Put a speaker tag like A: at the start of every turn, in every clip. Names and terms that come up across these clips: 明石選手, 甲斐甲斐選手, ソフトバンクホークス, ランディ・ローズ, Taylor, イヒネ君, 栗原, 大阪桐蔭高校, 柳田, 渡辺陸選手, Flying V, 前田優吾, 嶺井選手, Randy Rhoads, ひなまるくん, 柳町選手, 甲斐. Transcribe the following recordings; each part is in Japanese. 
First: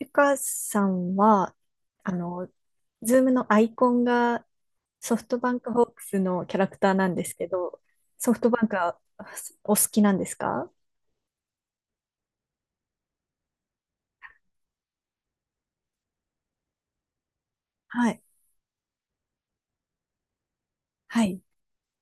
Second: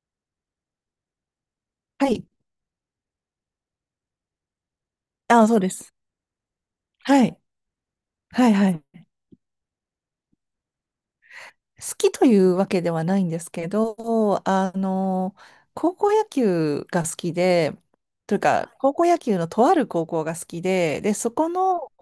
A: ゆかさんは、
B: は
A: あ
B: い。
A: の、ズームのアイコンがソフト
B: あ、
A: バ
B: そ
A: ン
B: うで
A: クホー
B: す。
A: クスのキャラクターなんで
B: は
A: す
B: い。
A: けど、ソフ
B: は
A: ト
B: い、
A: バン
B: は
A: ク
B: い。
A: はお好きなんですか？
B: 好きというわけではないんですけど、高校野球が好きで、
A: はい。
B: というか、高校野球のとある高校が好きで、で、
A: は
B: そ
A: い。
B: この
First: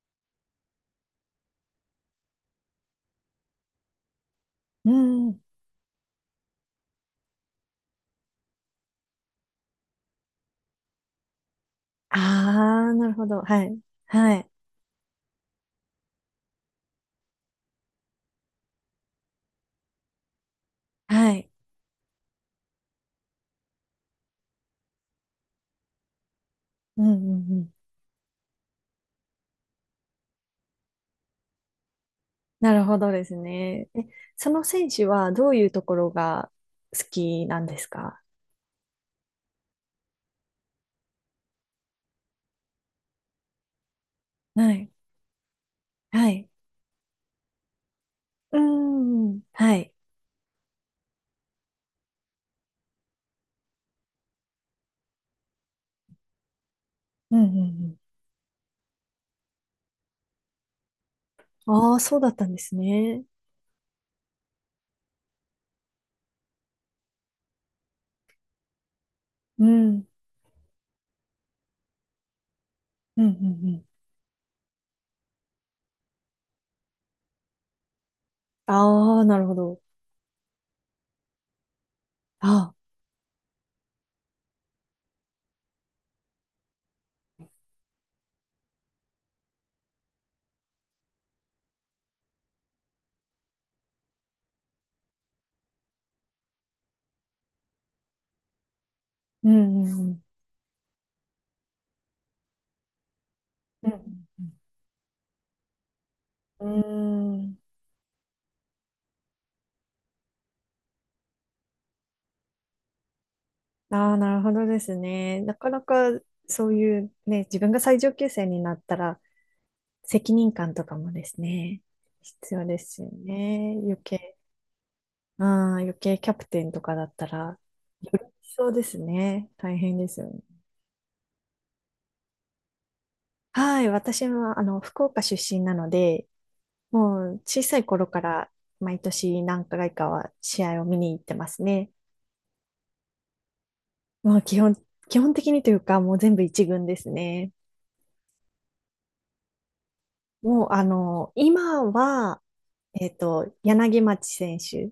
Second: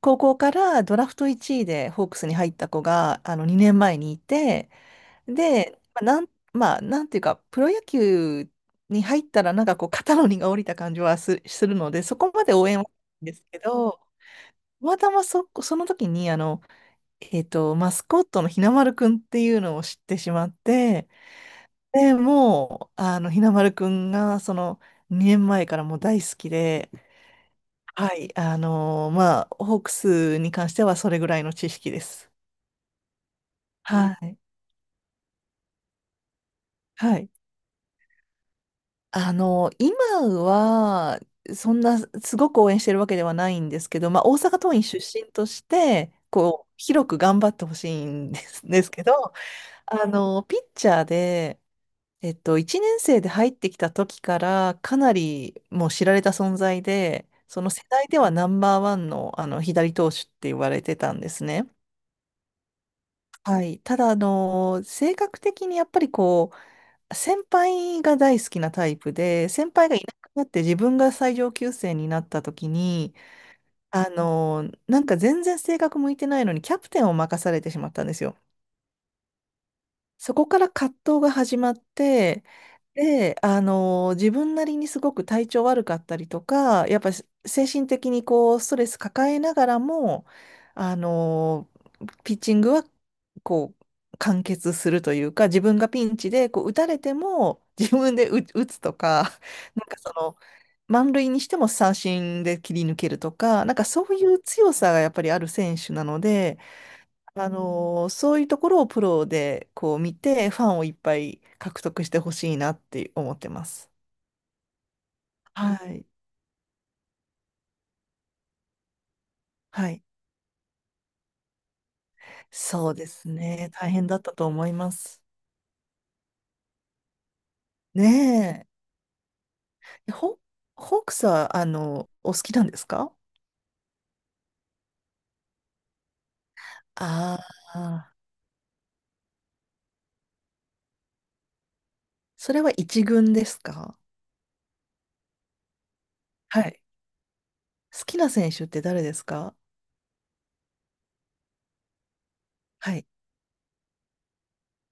B: 高校からドラフト1位でホークスに入った子が、2年前にいて、
A: うん。
B: で、まあ、なんていうか、プロ野球に入ったら、なんかこう、肩の荷が下りた感じはするので、そこまで応援はし
A: ああ、なるほ
B: ないんで
A: ど。
B: すけ
A: はい。
B: ど、
A: はい。
B: たまたまその時に、マスコットのひなまるくんっていうのを知ってしまって、
A: はい。
B: で、もう、ひなまるくんが、その、2年前からもう大好きで、
A: うんうんうん。
B: はい、まあ、ホークスに関してはそれぐらいの知識です。
A: なるほどですね。え、
B: はい。
A: その選手はどういうところが好
B: はい。
A: きなんですか？
B: 今は、そんな、すごく応援してるわけではないんですけど、まあ、大阪
A: は
B: 桐
A: い。
B: 蔭出身として、
A: はい。
B: こう、広く頑張ってほしいんで
A: う
B: す、ですけど、
A: ん。はい。
B: ピッチャーで、1年生で入ってきた時からかなりもう知られた存在で、
A: うん
B: そ
A: う
B: の世
A: ん
B: 代ではナンバーワンの、左投手って言われてたんですね。
A: うん。ああ、そうだったんですね。
B: はい。ただ、性格的にやっぱりこう、先輩が大好きなタイプで、
A: う
B: 先輩がい
A: ん。
B: なくなって自分が最上級生になった時に、
A: うんうんうん。
B: なんか全然性格向いてないのにキャプテンを任されてしまったんですよ。
A: ああ、なるほど。
B: そこから葛藤が始まって、
A: ああ、
B: で、自分なりにすごく体調悪かったりとか、やっぱり精神的にこう、ストレス抱えながらも、あのピッチングは、こう、完結するというか、自分がピンチで、こう、打たれても、自分で打つとか、
A: う ん
B: な
A: う
B: んか
A: んう
B: そ
A: ん。
B: の、満塁にしても三振で切り抜けるとか、なんか
A: う
B: そういう
A: ん
B: 強さがやっぱりある選手なので、
A: うんうん。うーん。
B: そういうところをプロでこう見て、ファンをいっぱい獲得してほしいなって思ってます。
A: ああ、なるほどですね。なか
B: は
A: なか
B: い。
A: そういうね、自分が最上級生になったら
B: はい。
A: 責任感とかもですね、必要で
B: そう
A: す
B: で
A: よ
B: すね。
A: ね。
B: 大変だったと思います。
A: うん、余計キャプテンとかだったら、より
B: ね
A: そうですね。大変で
B: え。
A: すよね。
B: ホークスは、お好きなんですか？
A: はい、私は福岡出身なので、も
B: あ
A: う小さ
B: あ
A: い頃
B: ー、
A: から毎年何回かは試合を見に行ってますね。
B: それは一軍ですか？
A: まあ、基本的にというか、もう全部
B: は
A: 一
B: い。
A: 軍ですね。
B: 好きな選手って誰ですか？
A: もう、今は、
B: はい。
A: 柳町選手。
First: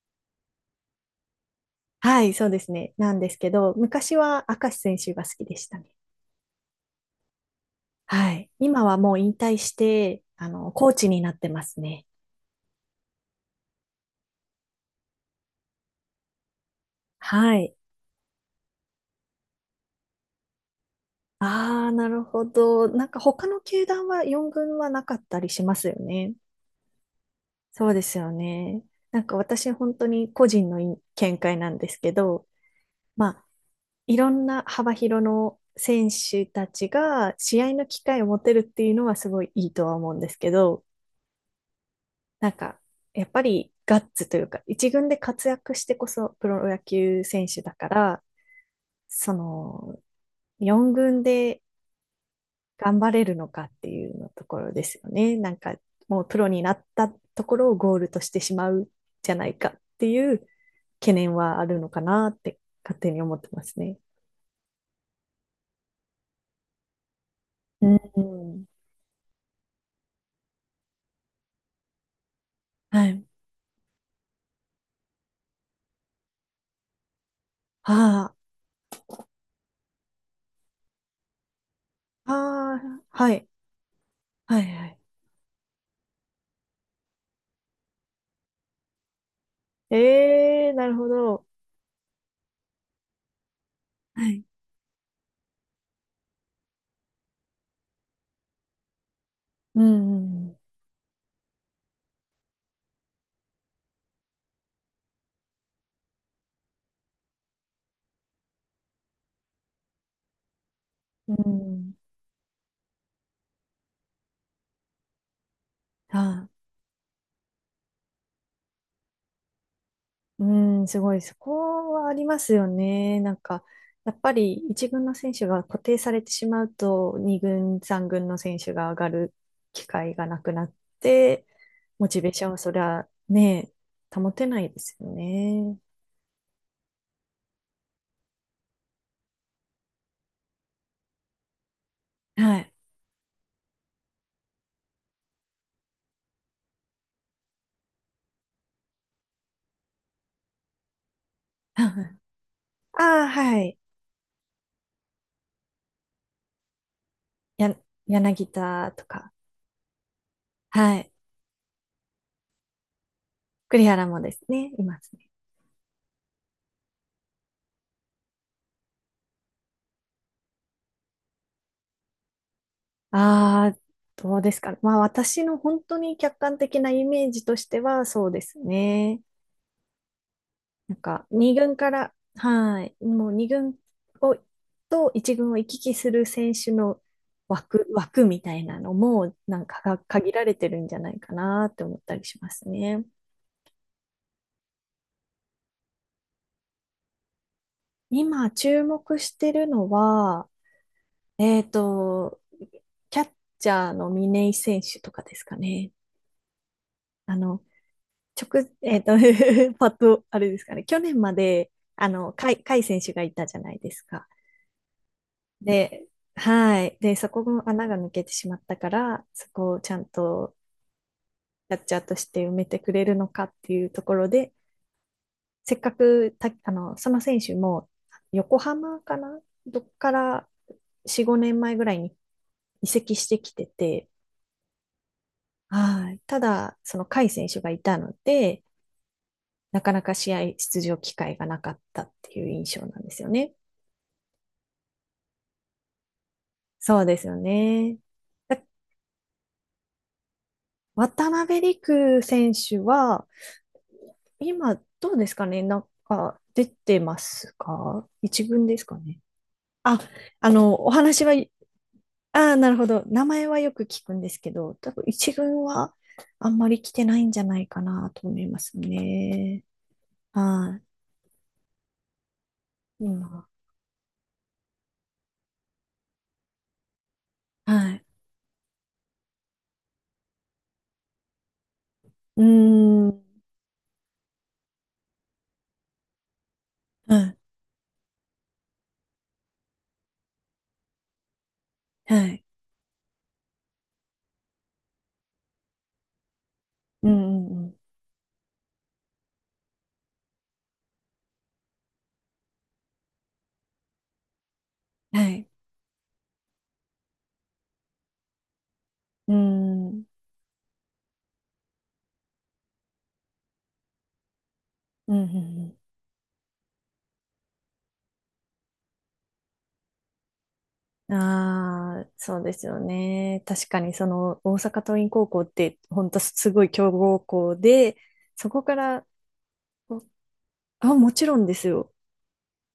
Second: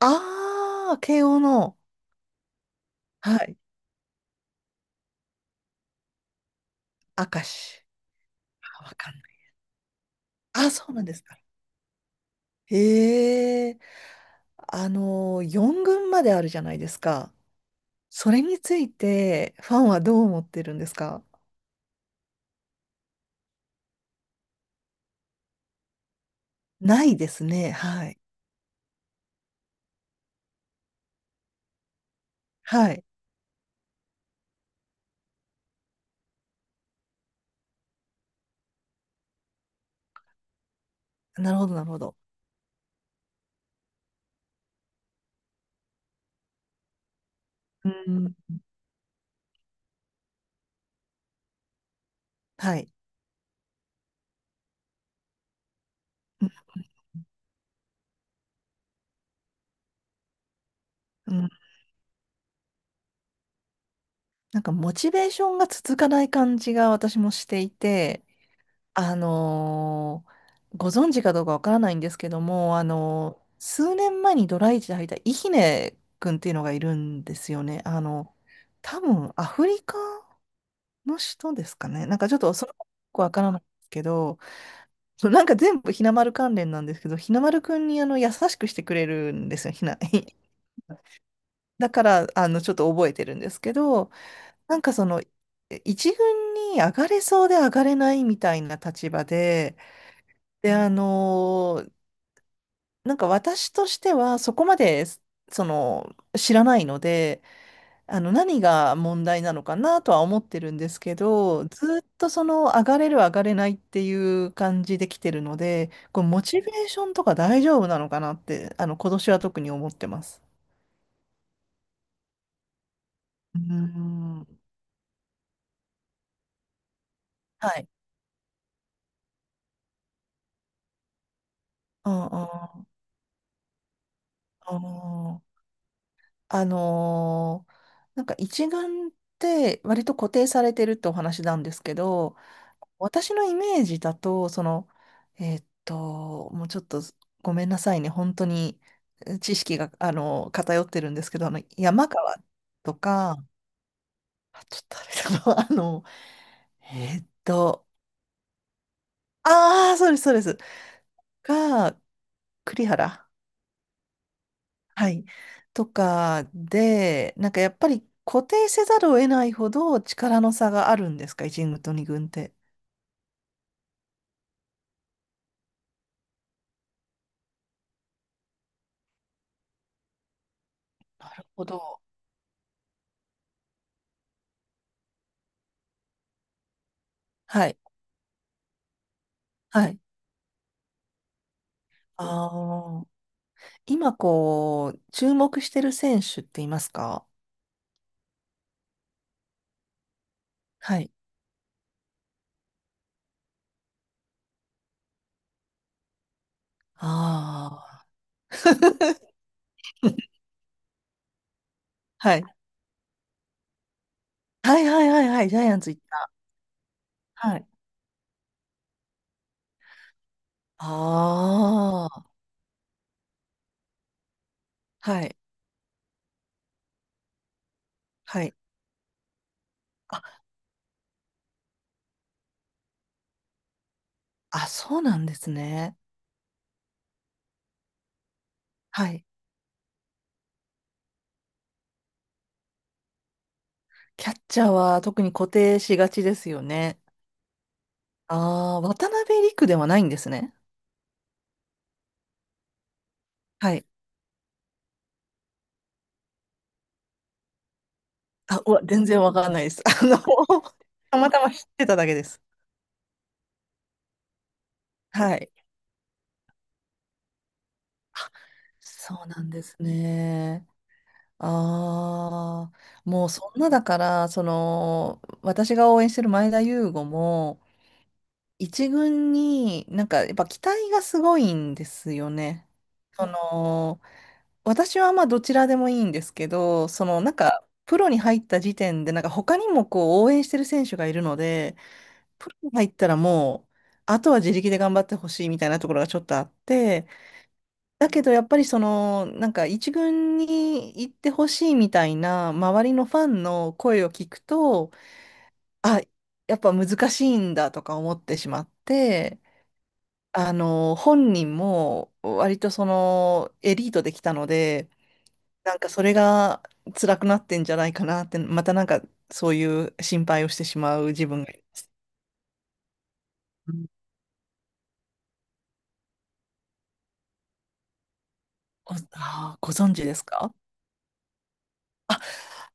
B: ああ、慶応の、
A: はい、そうですね。なんです
B: は
A: け
B: い。
A: ど、昔は明石選手が好きでしたね。
B: 明石。
A: はい。今
B: あわ
A: は
B: か
A: も
B: ん
A: う
B: な
A: 引
B: い。
A: 退して、
B: あ、そ
A: コ
B: う
A: ー
B: なん
A: チ
B: で
A: に
B: す
A: な
B: か。
A: ってますね。
B: へえ。4軍まであるじゃないですか。
A: はい。
B: それについて、ファンはどう思ってるんですか？
A: ああ、なるほど。なんか他の球団は4軍はなかったりしますよね。
B: ないですね。
A: そうで
B: は
A: す
B: い。
A: よね。なんか私本当に個人の見解なんですけど、
B: はい。
A: まあいろんな幅広の選手たちが試合の機会を持てるっていうのはすごいいいとは思うんですけど、
B: なるほど、なるほど。
A: なんかやっぱりガッツというか、一軍で活躍してこそプロ野球選手だか
B: う
A: ら、
B: ん。
A: その4軍で
B: はい。
A: 頑張れるのかっていうのところですよね。なんかもうプ
B: う
A: ロ
B: ん。
A: になったところをゴールとしてしまうじゃないかっていう懸
B: う
A: 念
B: ん。
A: はあるのかなって勝手に思ってますね。
B: なんか、モチベーションが続かない感じが私もしてい
A: う
B: て、
A: ん。
B: あのーご存知かどうかわからないんですけども、
A: はい。
B: 数年前にドライチで履いたイヒネ君っていうのがいるんですよね。
A: ああ。
B: 多分、アフリカの人ですかね。なんか、ちょっと、それは
A: あ
B: よ
A: あ、
B: くわ
A: は
B: か
A: い。
B: らないんですけど、
A: はい、はい。
B: そうなんか全部ひなまる関連なんですけど、ひなまるくんに優しくしてくれるんですよ、ひな、
A: ええ、なるほど。
B: だから、ちょっと覚えてるんですけど、
A: はい。
B: なんかその、一軍に上がれそうで上がれないみたいな立場で、
A: うん、うん
B: で、なんか私としてはそこまで、その、知らないので、何が問題なのかなとは思ってるんですけ
A: う
B: ど、
A: ん、うん。
B: ずっとその、上がれる上がれないっていう感じで来てるので、こう、モ
A: あ
B: チベーションとか大丈夫なのかなって、今年は特に思ってます。
A: ー、あうん、すごい。そこはありますよね。なん
B: うー
A: か、やっぱり
B: ん。
A: 一軍の選手が固定されてしまうと、二
B: は
A: 軍、
B: い。
A: 三軍の選手が上がる機会がなくなって、モ
B: う
A: チ
B: んう
A: ベーションはそり
B: ん。
A: ゃね、保てない
B: あ
A: ですよ
B: ー。
A: ね。
B: あのーなんか一眼って割と固定されてるってお話なんですけど、
A: はい。
B: 私のイメージだと、その、もうちょっとごめんなさいね、本当に知識が、偏ってるんですけど、山川と
A: ああー、
B: か、
A: はい。
B: あ、ちょっとあれだな、えーっ
A: や、
B: と、
A: 柳田とか、
B: ああ、そうです、そうです。
A: はい。
B: が、栗原。
A: 栗原もですね、います
B: はい。
A: ね。
B: とかで、なんかやっぱり固定せざるを得ないほど力の差があるんですか、1軍と2軍って？
A: ああ、どうですかね。まあ私の本当に客観的なイメージとしてはそうですね。なんか
B: なるほ
A: 2軍か
B: ど。
A: ら、はい、もう2軍をと1軍を行き来する選手の
B: はい。
A: 枠みたいなのもなんか
B: は
A: が
B: い。
A: 限られてるんじゃないかなって思ったりします
B: あ
A: ね。
B: あ。今こう、注目してる選手っていますか？
A: 今注目してるのは、
B: はい。
A: えっと、キャッチャーの嶺井選手とかですかね。あの、
B: ああ。
A: 直、えっと、パッと、あれですかね、去年まで、
B: はい。
A: 甲斐選手がいたじゃないですか。
B: はいはいはいはい。ジャイアンツ行っ
A: で、
B: た。
A: はい。で、そこ
B: は
A: も
B: い。
A: 穴が抜けてしまったから、そこをちゃんとキャッチャー
B: あ
A: とし
B: あ。
A: て埋めてくれるのかっていうところで、
B: はい。
A: せっかくた、その選手も、
B: はい。
A: 横浜かなどっか
B: あ、
A: ら4、5年前ぐらいに移籍してきてて、
B: あ、そうなんですね。
A: はい。ただ、その甲斐選手がいたので、
B: はい。
A: なかなか試合出場機会がなかったっていう印象なんですよね。
B: キャッチャーは特に固定しがちですよね。
A: そうですよね。だ
B: ああ、渡辺陸ではないんですね。
A: 渡辺陸選手は、
B: はい。
A: 今、どうですかね、なんか出てますか、一
B: あ、
A: 軍
B: う
A: で
B: わ、
A: すか
B: 全
A: ね。
B: 然わかんないです。
A: あ、お
B: た
A: 話
B: ま
A: は、
B: たま知ってただけです。
A: なるほど。名前はよく聞くんですけど、多分一
B: はい。
A: 軍はあんまり来てないんじゃないかなと思います
B: そうなんで
A: ね。
B: すね。
A: は
B: ああ、
A: い、
B: もう
A: 今、
B: そんなだから、その、私が応援してる前田優吾も、
A: はい。
B: 一軍になんかやっぱ期待がすごいんですよ
A: うー
B: ね。
A: ん、
B: その、私はまあどちらでもいいんですけど、そ
A: は
B: のなん
A: い、
B: か、プロに入った時点で、なんか他にもこう応援してる選手がいるので、
A: はい、
B: プロに入ったらもう、あとは自力で頑張ってほしいみたいなところがちょっとあって、
A: うん、うん、うん、
B: だけどやっぱりその、なんか一軍に行ってほしいみたいな周りのファンの声を聞くと、
A: はい、
B: あ、やっぱ難しいんだとか思ってしまっ
A: うー
B: て、
A: ん、うん、
B: 本人も割とそのエリートできたので、
A: うん、う
B: な
A: ん、
B: んかそれが辛くなってんじゃないかなって、またなんかそういう心配をしてしまう自分がいます。
A: ああ、そうですよね。確
B: う
A: か
B: ん。
A: にその大阪桐蔭高校って本当すごい強豪校で、そこから、
B: あー、ご存知
A: お
B: ですか？
A: もちろんですよ。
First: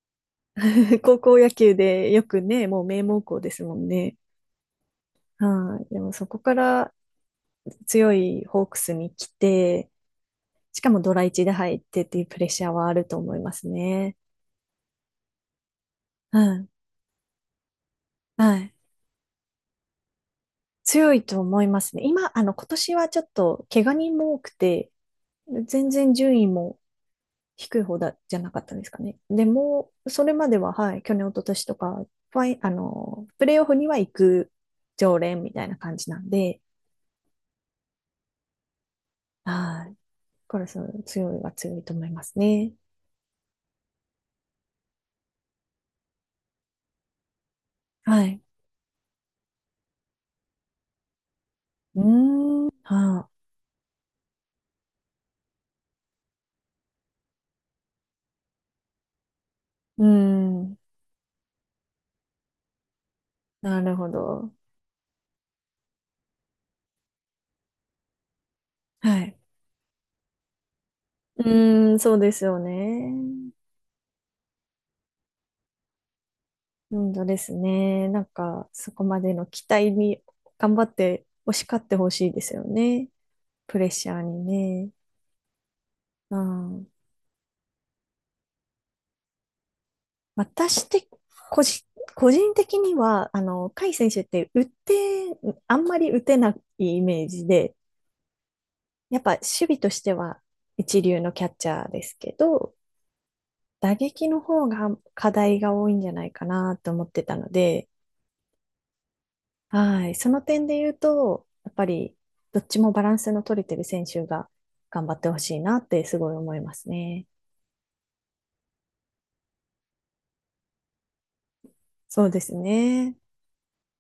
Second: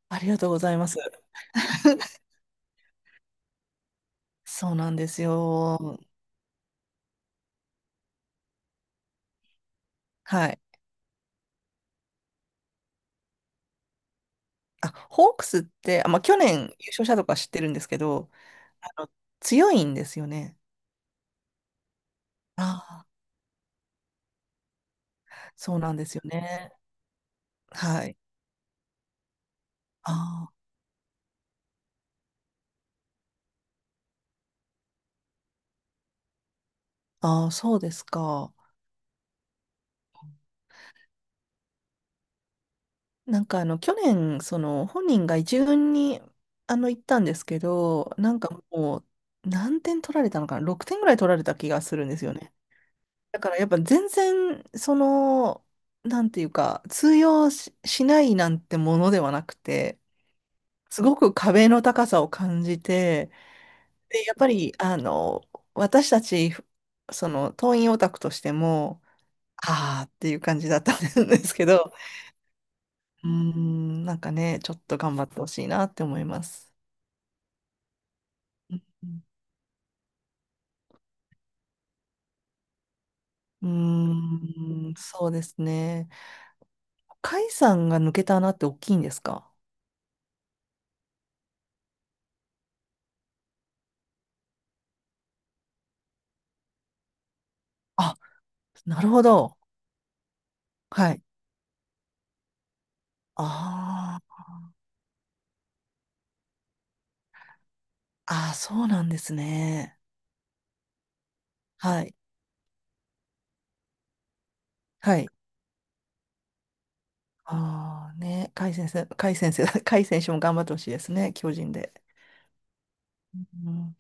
B: ありがとうございます。
A: 高校野球でよ くね、もう名門校ですもんね。
B: そうなんです
A: はい。で
B: よ。
A: もそこから強いホークスに来て、
B: はい。
A: しかもドラ1で入ってっていうプレッシャーはあると思いますね。
B: あ、ホークスって、あ、まあ、去
A: う
B: 年
A: ん。
B: 優勝したとか知ってるんですけど、
A: はい。
B: あの、強いんですよね。
A: 強いと思いますね。今、
B: あ
A: 今年
B: あ、
A: はちょっと怪我人も多くて、
B: そう
A: 全
B: なんで
A: 然
B: すよ
A: 順位
B: ね。
A: も低い方
B: は
A: だ、
B: い。
A: じゃなかったですかね。でも、
B: あ
A: それま
B: ー。
A: では、はい、去年、一昨年とか、ファイ、プレイオフには行く常連みたいな感じなんで、
B: あー、あそうですか。
A: はい。これそう、強いは強いと思いますね。
B: なんかあの、去年、その、本人が一軍に、行ったんですけど、
A: は
B: なん
A: い。
B: かもう、何点取られたのかな？ 6 点ぐらい取られた気がす
A: うー
B: るんですよね。
A: ん、はあ、
B: だからやっぱ全然、その、なんていうか、通用しないなんてものではなくて、
A: うーん、
B: すごく壁の高さを感じて、
A: なるほ
B: で、やっぱ
A: ど。
B: り、私たち、その、党員オタクとしても、
A: はい。
B: ああっていう感じだったんで
A: う
B: すけ
A: ー
B: ど、
A: ん、そうですよ
B: うー
A: ね。
B: ん、なんかね、ちょっと頑張ってほしいなって思います。
A: うんとですね。なんか、
B: う
A: そこま
B: ん、
A: での期待に頑張って、押し勝ってほしいですよね。プレッシャー
B: う
A: にね。
B: ーんそうですね。
A: うん。
B: 甲斐さんが抜けた穴って大きいんですか？
A: 私的、個人、個人的には、甲斐選手って打って、あんまり打てないイメージで、
B: あ、なる
A: やっ
B: ほ
A: ぱ守
B: ど。
A: 備としては一
B: は
A: 流
B: い。
A: のキャッチャーですけど、打撃
B: あ
A: の方が課題が多いんじゃないかなと思ってたので、
B: あ、ああ、そうなんですね。
A: はい、その点で言うと、やっぱ
B: は
A: り
B: い。
A: どっちもバランスの取れてる選手が頑張
B: は
A: っ
B: い。
A: てほしいなってすごい思いますね。
B: ああ、ね、甲斐先生、甲斐先生、甲斐選手も頑張ってほしいですね、巨人で。
A: そうですね。
B: うん